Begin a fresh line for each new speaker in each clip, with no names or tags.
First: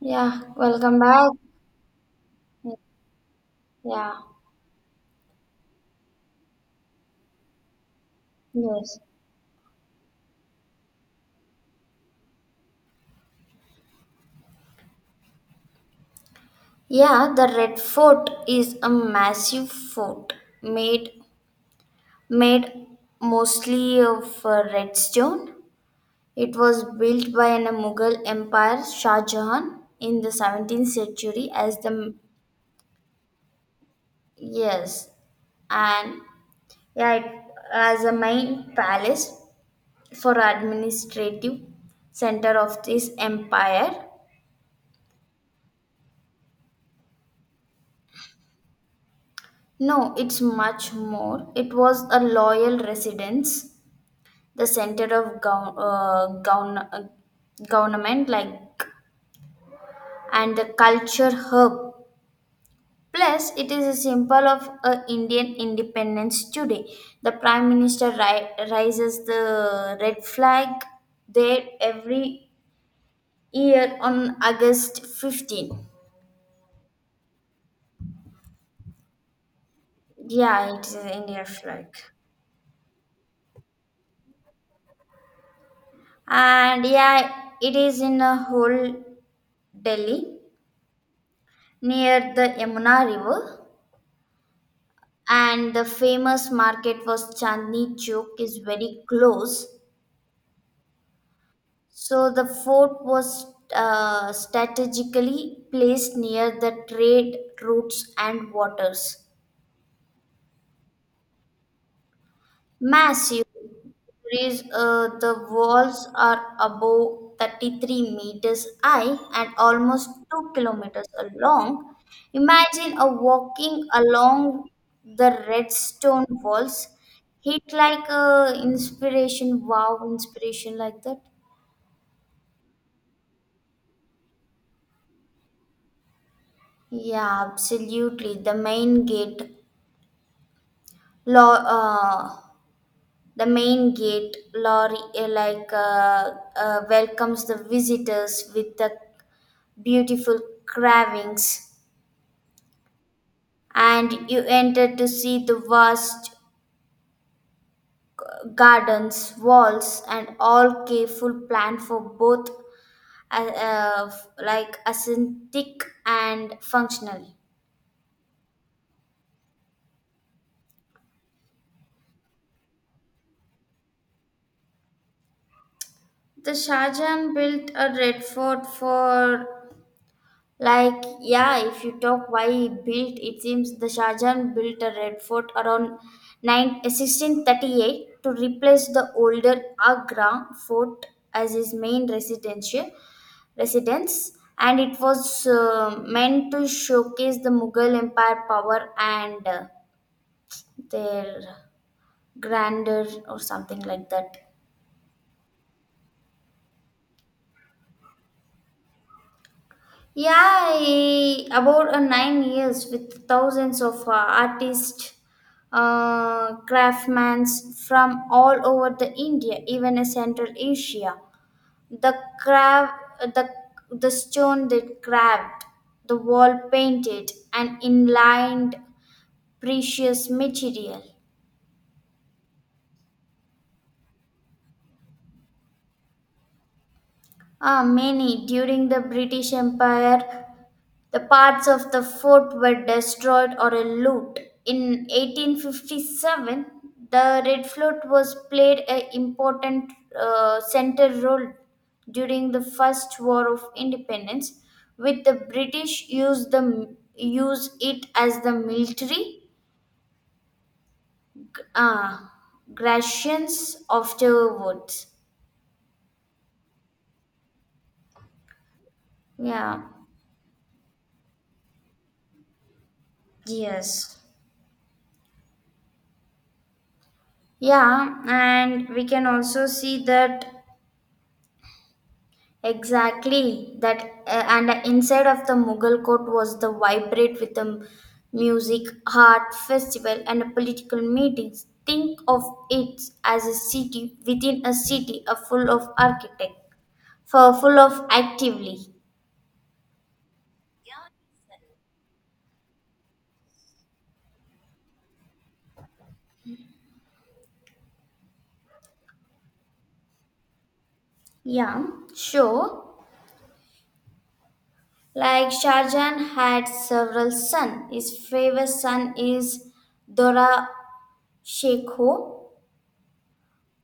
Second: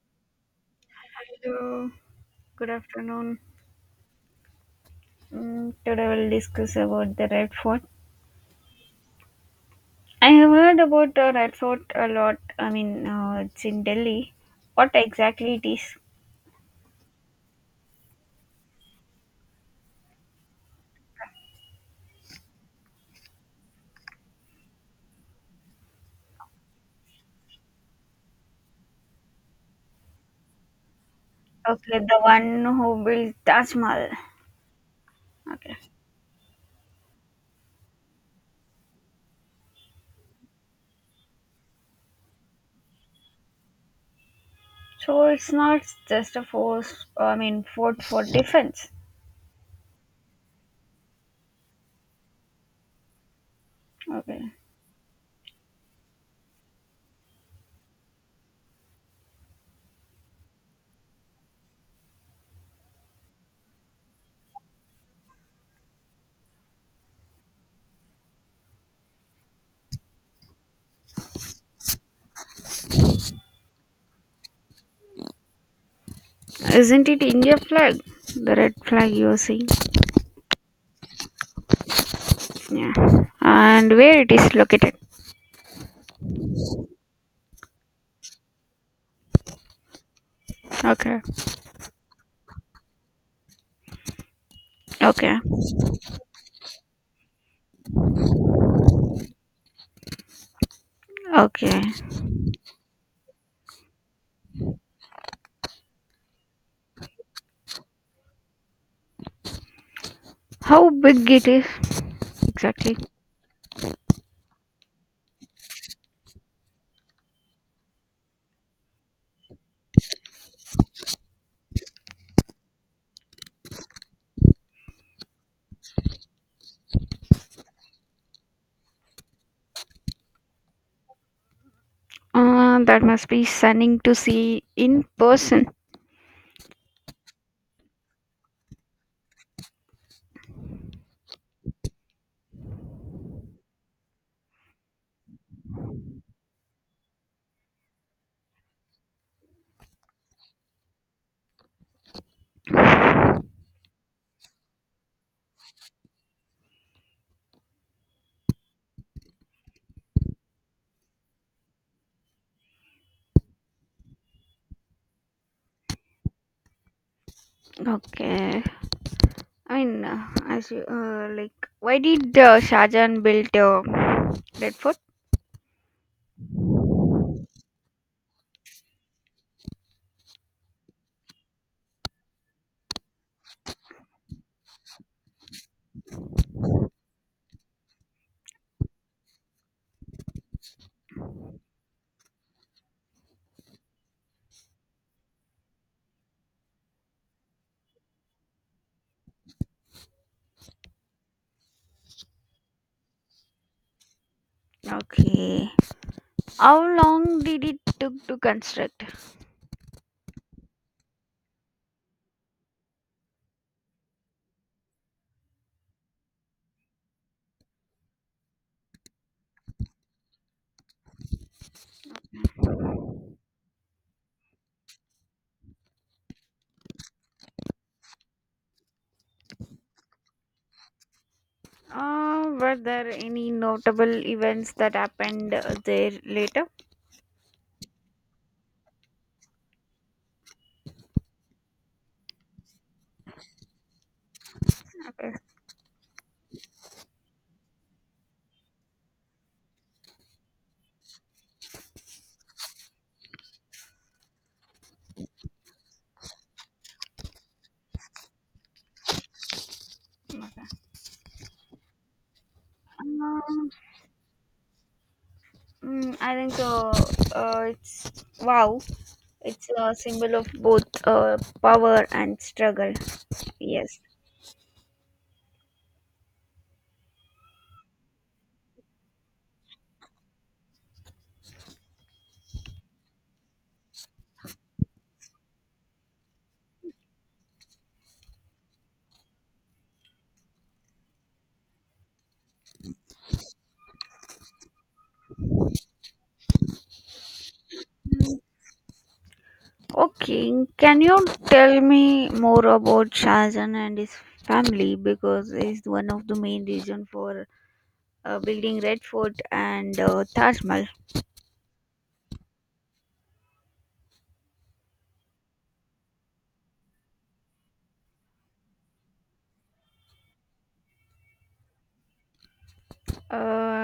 Yeah, welcome back.
Hello, good afternoon.
Yeah,
Today we'll discuss about the Red Fort.
yes.
I have heard about the Red Fort a lot. I mean, it's in Delhi. What exactly it is?
Yeah, the Red Fort is a massive fort made made mostly of red stone. It was built by an Mughal Empire Shah Jahan in the 17th century as
Okay,
the,
the one who built Taj Mahal.
yes,
Okay,
and yeah, it, as a main palace for administrative center of this empire.
so it's not just a force. I mean, fort for defense.
No, it's much more. It was a loyal residence,
Okay,
the center of government, like, and the culture hub. Plus, it is a symbol of Indian independence today. The prime minister raises the red flag there every year on August 15th.
isn't it India flag? The red flag you're seeing.
Yeah, it is India flag.
Yeah, and where it is located?
And yeah, it is in a whole Delhi,
Okay,
near the Yamuna River,
okay,
and the famous market was Chandni Chowk is very close.
okay.
So the fort was strategically placed near the trade routes and waters.
How big it is exactly?
Massive is the walls are above 33 meters high and almost 2 kilometers long. Imagine a walking along the red stone walls, hit like inspiration, wow, inspiration like that.
That must be stunning to see in person.
Yeah, absolutely. Lo- uh, The main gate lorry welcomes the visitors with the beautiful carvings, and you enter to see the vast gardens, walls, and all careful planned for both uh, uh, like aesthetic and functional.
Okay. I mean, as you, like, why did Shahjahan build Red Fort?
The Shah Jahan built a red fort for, like, yeah, if you talk why he built, it seems the Shah Jahan built a red fort around 9, 1638 to replace the older Agra fort as his main residential residence, and it was meant to showcase the Mughal Empire power and their grandeur or something like that.
Okay. How long did it took to construct?
Yeah, about 9 years with thousands of artists, craftsmen from all over the India, even Central Asia. The crab, the the stone they carved, the wall painted, and inlined precious material.
Were there any notable events that happened there later?
Ah, many. During the British Empire, the parts of the fort were destroyed or looted. In
Okay,
1857, the Red Fort was played an important center role during the First War of Independence, with the British used the use it as the military
okay.
uh,
Um,
garrisons afterwards.
I think it's wow. It's
Yeah.
a symbol of both power and struggle. Yes.
Yes. Yeah, and we can also see that exactly that and the inside of the Mughal court was the vibrate with the music, art, festival, and political meetings. Think of it as a city within a city, a full of architect, for full of actively.
Okay, can you tell me more about Shahjahan and his family because he's one of the main reason for building Red Fort and Taj Mahal.
Yeah, sure. Like Shahjahan had several sons. His favorite son is Dora Shekho.
Uh,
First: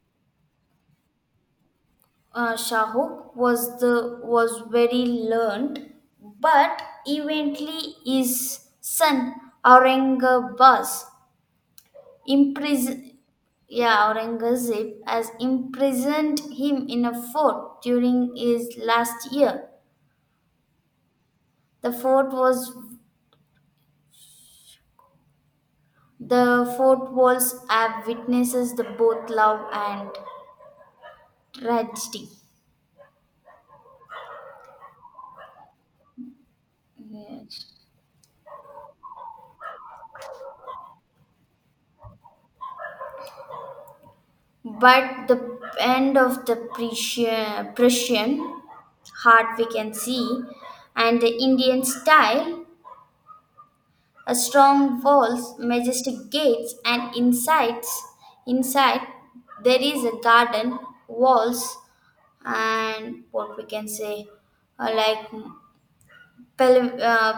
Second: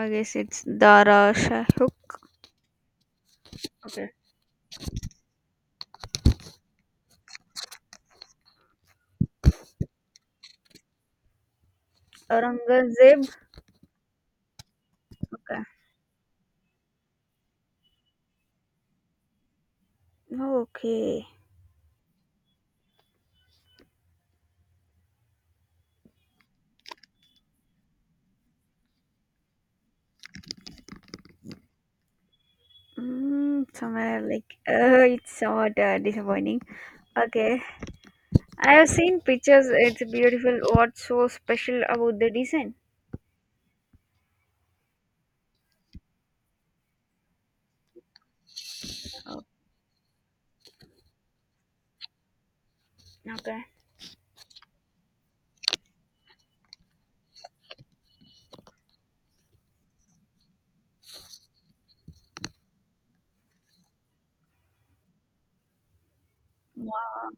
I guess it's Dara Shahukh.
Shahuk was
Okay.
the was very learned, but eventually his son Aurangabas imprisoned,
Aurangzeb.
yeah, Aurangzeb has
Okay.
imprisoned him in a fort during his last year.
Okay.
The fort was the fort walls have witnesses the both love and tragedy.
Mm, somewhere like it's somewhat disappointing. Okay,
Yes.
I have seen pictures. It's beautiful. What's so special about the design?
But the end of the Prussian
Oh,
heart we can see, and the Indian style,
okay.
a strong walls, majestic gates, and insides. Inside there is a garden, walls, and what we can say, like, pel-
Mo-
uh,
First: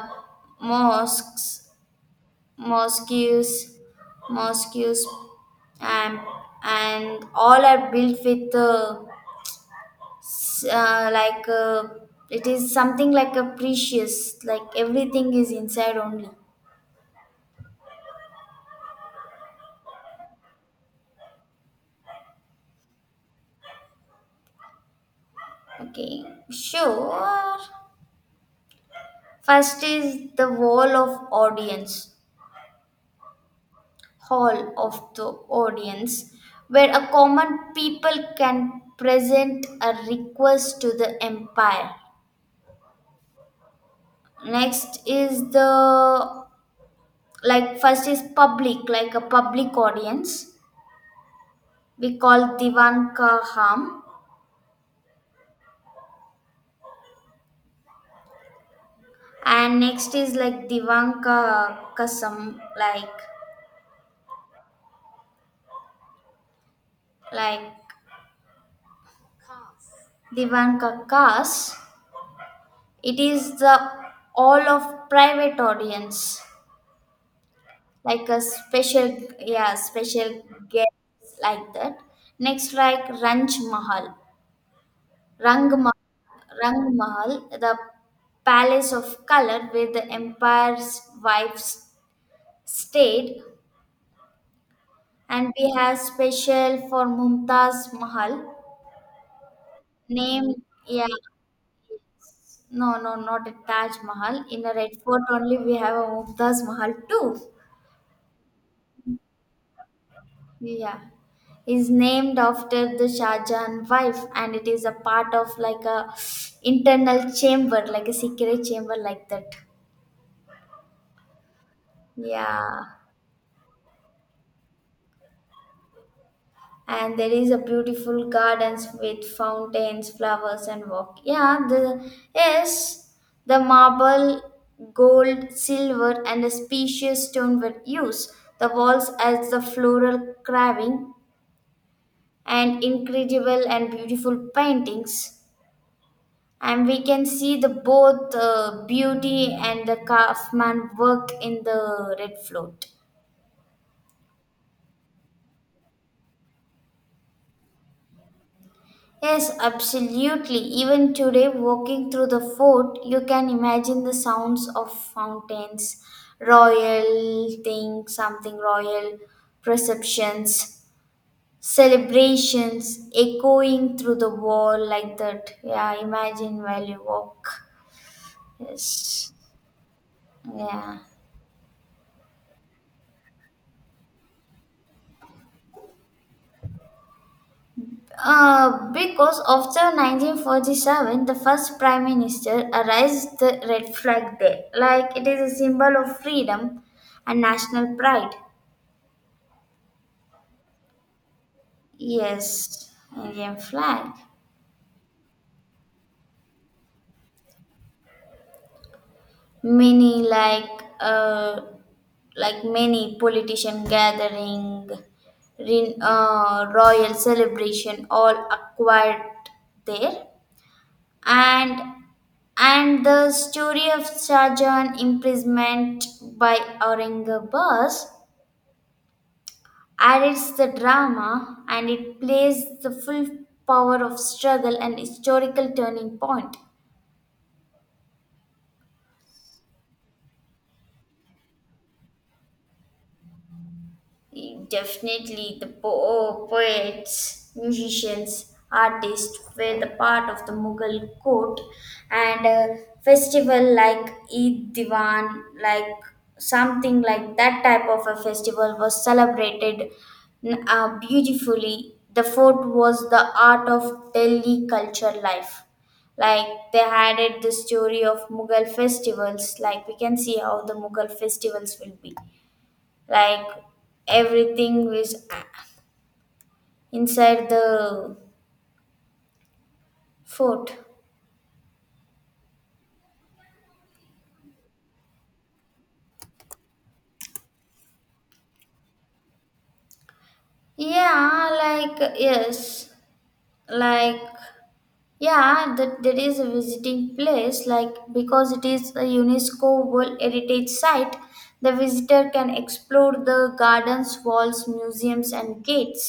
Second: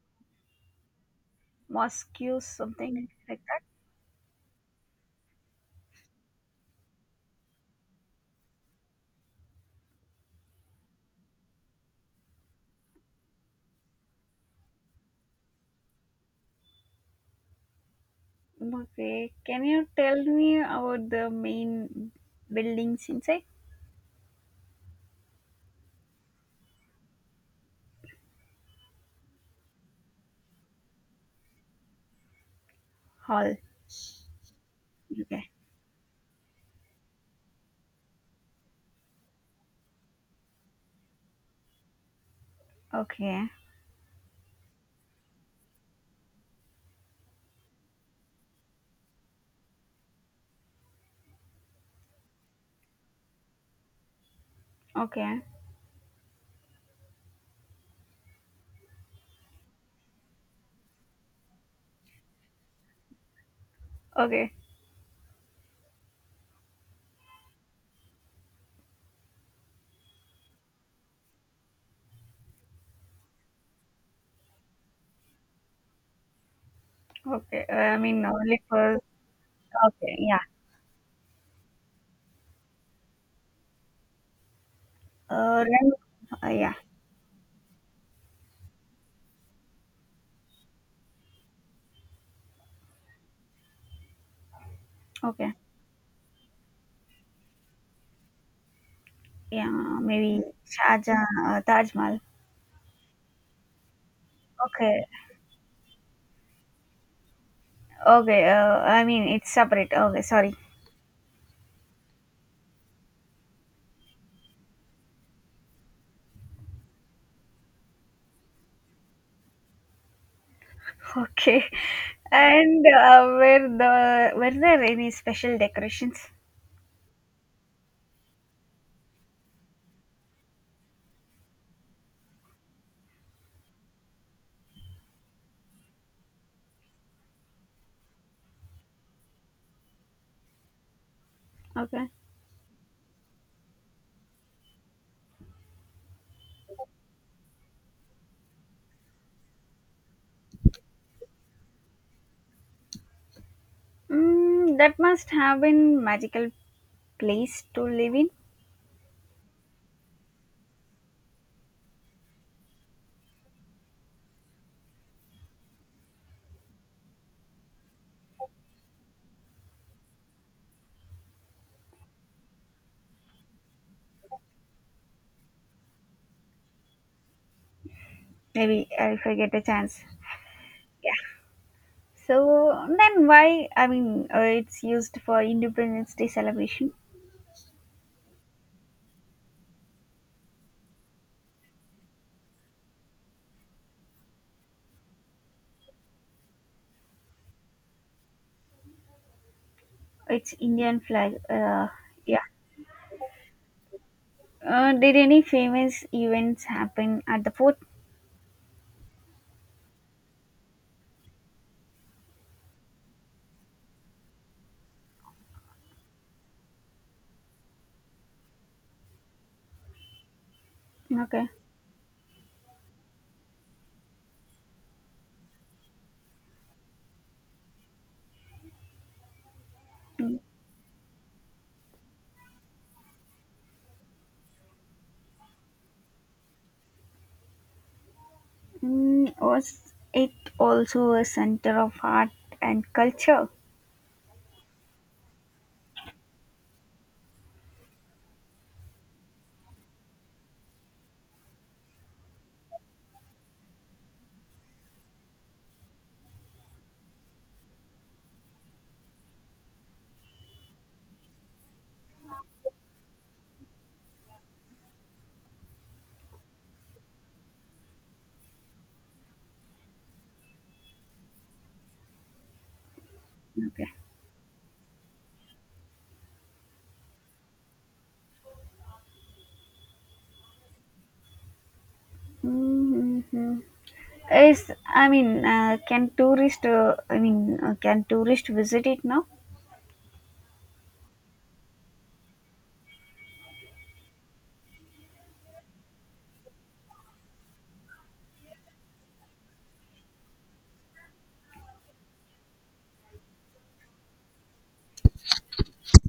mosques,
Mosque something, like
mosques, mosques, and and all are built with. Uh, like uh, it is something like a precious, like everything is inside only.
okay, can you tell me about the main buildings inside
Okay, sure. First is the wall of audience
hall?
hall of the
Okay,
audience, where a common people can present a request to the empire.
okay,
Next is the, like, first is public, like a public audience, we call divan ka ham,
okay,
and next is like Divanka Kasam, like
okay,
like Divanka Kas. It is the all of private audience,
okay. I mean,
like a
only for
special, yeah,
okay, yeah.
special guest like that. Next like Ranj Mahal, Rang
Then,
Mahal,
yeah,
The palace of color where the empire's wives stayed, and
okay,
we have special for Mumtaz Mahal,
yeah. Maybe
named, yeah.
Shahjahan, Taj Mahal.
No, no, not at Taj Mahal. In a red
Okay,
fort only we have a Mumtaz Mahal too.
okay. I mean, it's separate. Okay, sorry.
Yeah. Is named after the Shah Jahan wife and it is a part of like a internal chamber, like a secret chamber like that.
Okay,
Yeah.
and were there any special decorations?
And there is a beautiful gardens with fountains, flowers and walk. Yeah, the, yes, the marble, gold, silver and a specious stone were used. The walls as the floral carving
Okay.
and incredible and beautiful paintings. And we can see the both beauty and the craftsman work in the red fort.
Mm, that must have been magical place to live in.
Yes, absolutely. Even today, walking through the fort, you can imagine the sounds of fountains, royal thing, something royal, perceptions, celebrations echoing through the wall like that. Yeah, imagine while you walk.
Maybe if
Yes.
I get a chance.
Yeah.
Yeah. So then why? I mean, it's used for Independence Day celebration.
Because after 1947, the first prime minister raised the red flag there, like it is a symbol of freedom and national pride.
It's Indian flag. Yeah.
Yes, Indian flag.
Did any famous events happen at the fort?
Many like many politician gathering, royal celebration, all acquired there.
Okay.
and and the story of Shahjahan imprisonment by Aurangabad
Mm,
adds the drama and it plays the full power of struggle and historical turning point.
mm, was it also a center of art and culture?
Definitely, the poets, musicians, artists were the part of the Mughal court, and a festival like Eid Diwan, like something like that type of a festival, was celebrated, beautifully. The fort was the art of Delhi culture life. Like they added the story of Mughal festivals, like we can see how the Mughal festivals will be, like
Okay.
everything was inside the fort.
Mm-hmm. Is I mean, can tourist? I mean, can tourist visit it now?
Yeah, like, yes, like, yeah, that there is a visiting place, like, because it is a UNESCO world heritage site, the visitor can explore the gardens, walls, museums and gates.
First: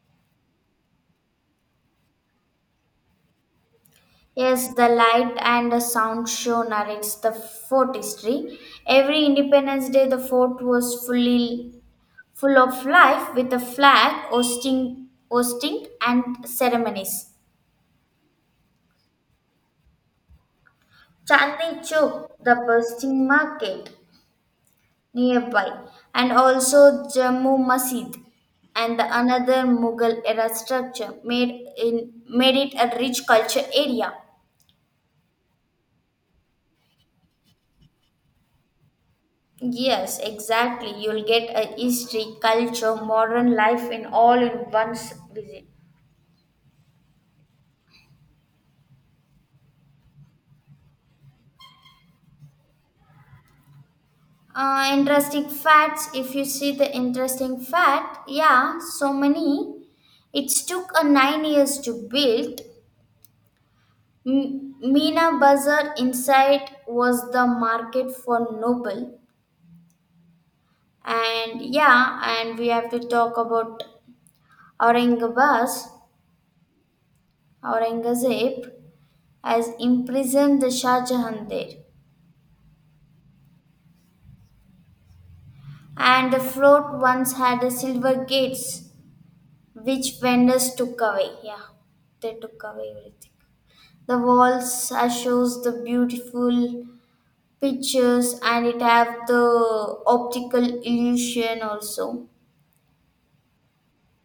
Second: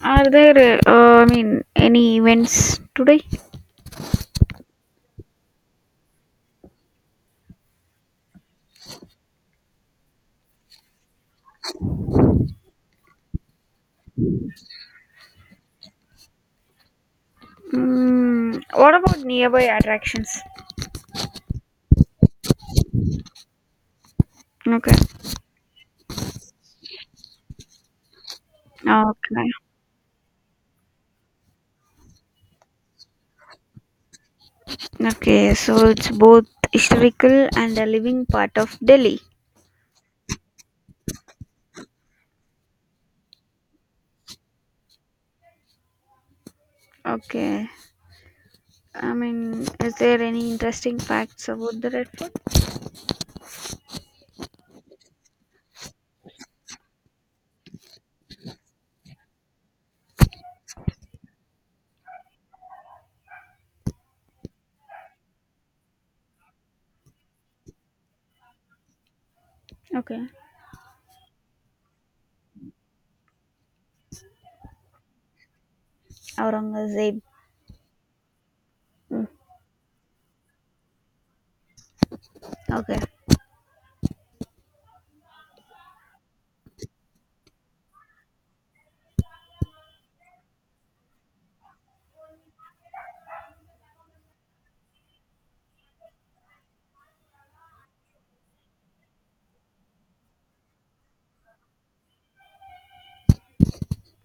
Are there? I mean, any events today?
Yes, the light and the sound show narrates the fort history. Every Independence Day, the fort was full of life with a flag hosting, and ceremonies.
Mm, what about nearby attractions?
Chandni Chowk, the bursting market
Okay.
nearby, and also Jammu Masjid and the
Okay.
another Mughal era structure made it a rich culture area.
Okay, so it's both historical and a living part of Delhi.
Yes, exactly. You'll get a history, culture, modern life in all in one's visit.
Okay. I mean, is there any interesting facts about the Red Fort?
Interesting facts. If you see the interesting fact, yeah, so many. It took a 9 years to build. Meena Bazaar inside was the market for noble,
Okay.
and yeah, and we have to talk about Aurangabas,
Aurangzeb.
Aurangzeb,
Mm,
has imprisoned the Shah Jahan there,
okay.
and the fort once had a silver gates, which vendors took away. Yeah, they took away everything. The walls shows the beautiful pictures and it have the optical illusion also.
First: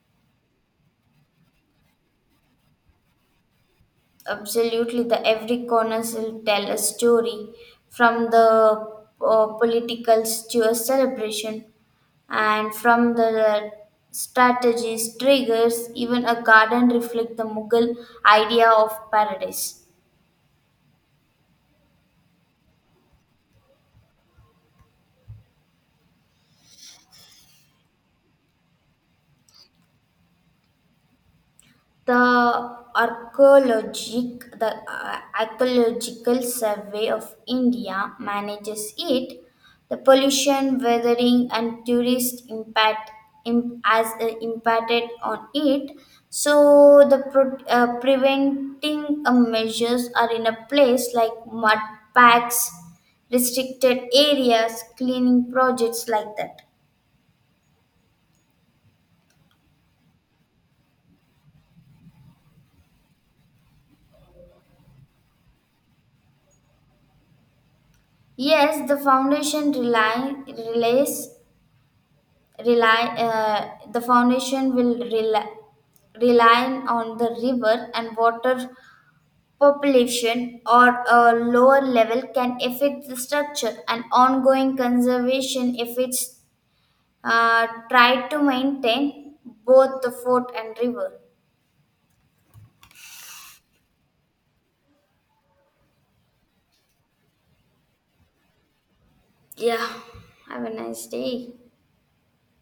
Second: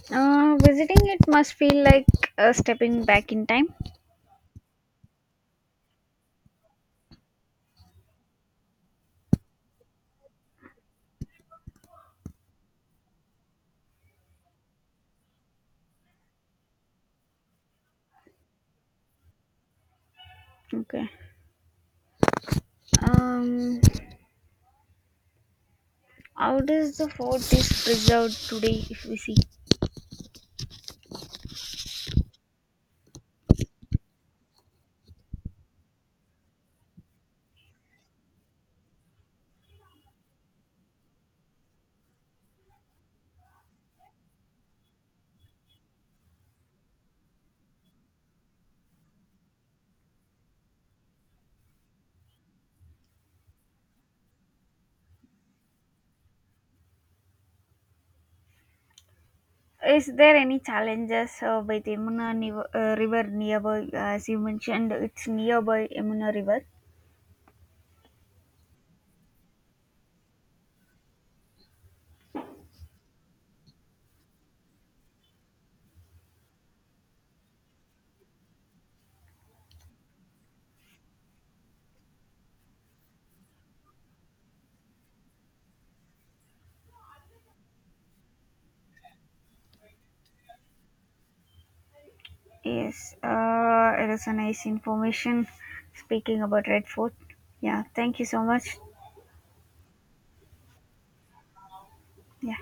Visiting it must feel like stepping back in time.
Absolutely, the every corner will tell a story from the politicals to a celebration and from the strategies, triggers, even a garden reflect the Mughal idea of paradise.
Okay. Um, how does the fort is preserved today if we see?
The archaeological survey of India manages it. The pollution, weathering, and tourist impact im- as impacted on it. So the preventing measures are in a place like mud packs, restricted areas, cleaning projects like that.
Is there any challenges with Yamuna River nearby? As you mentioned, it's nearby Yamuna River.
Yes, the foundation will rely on the river and water population or a lower level can affect the structure and ongoing conservation if it's tried to maintain both the fort and river.
Yes, it is a nice information speaking about Red Fort. Yeah, thank you so much.
Yeah, have a nice day.
Yeah.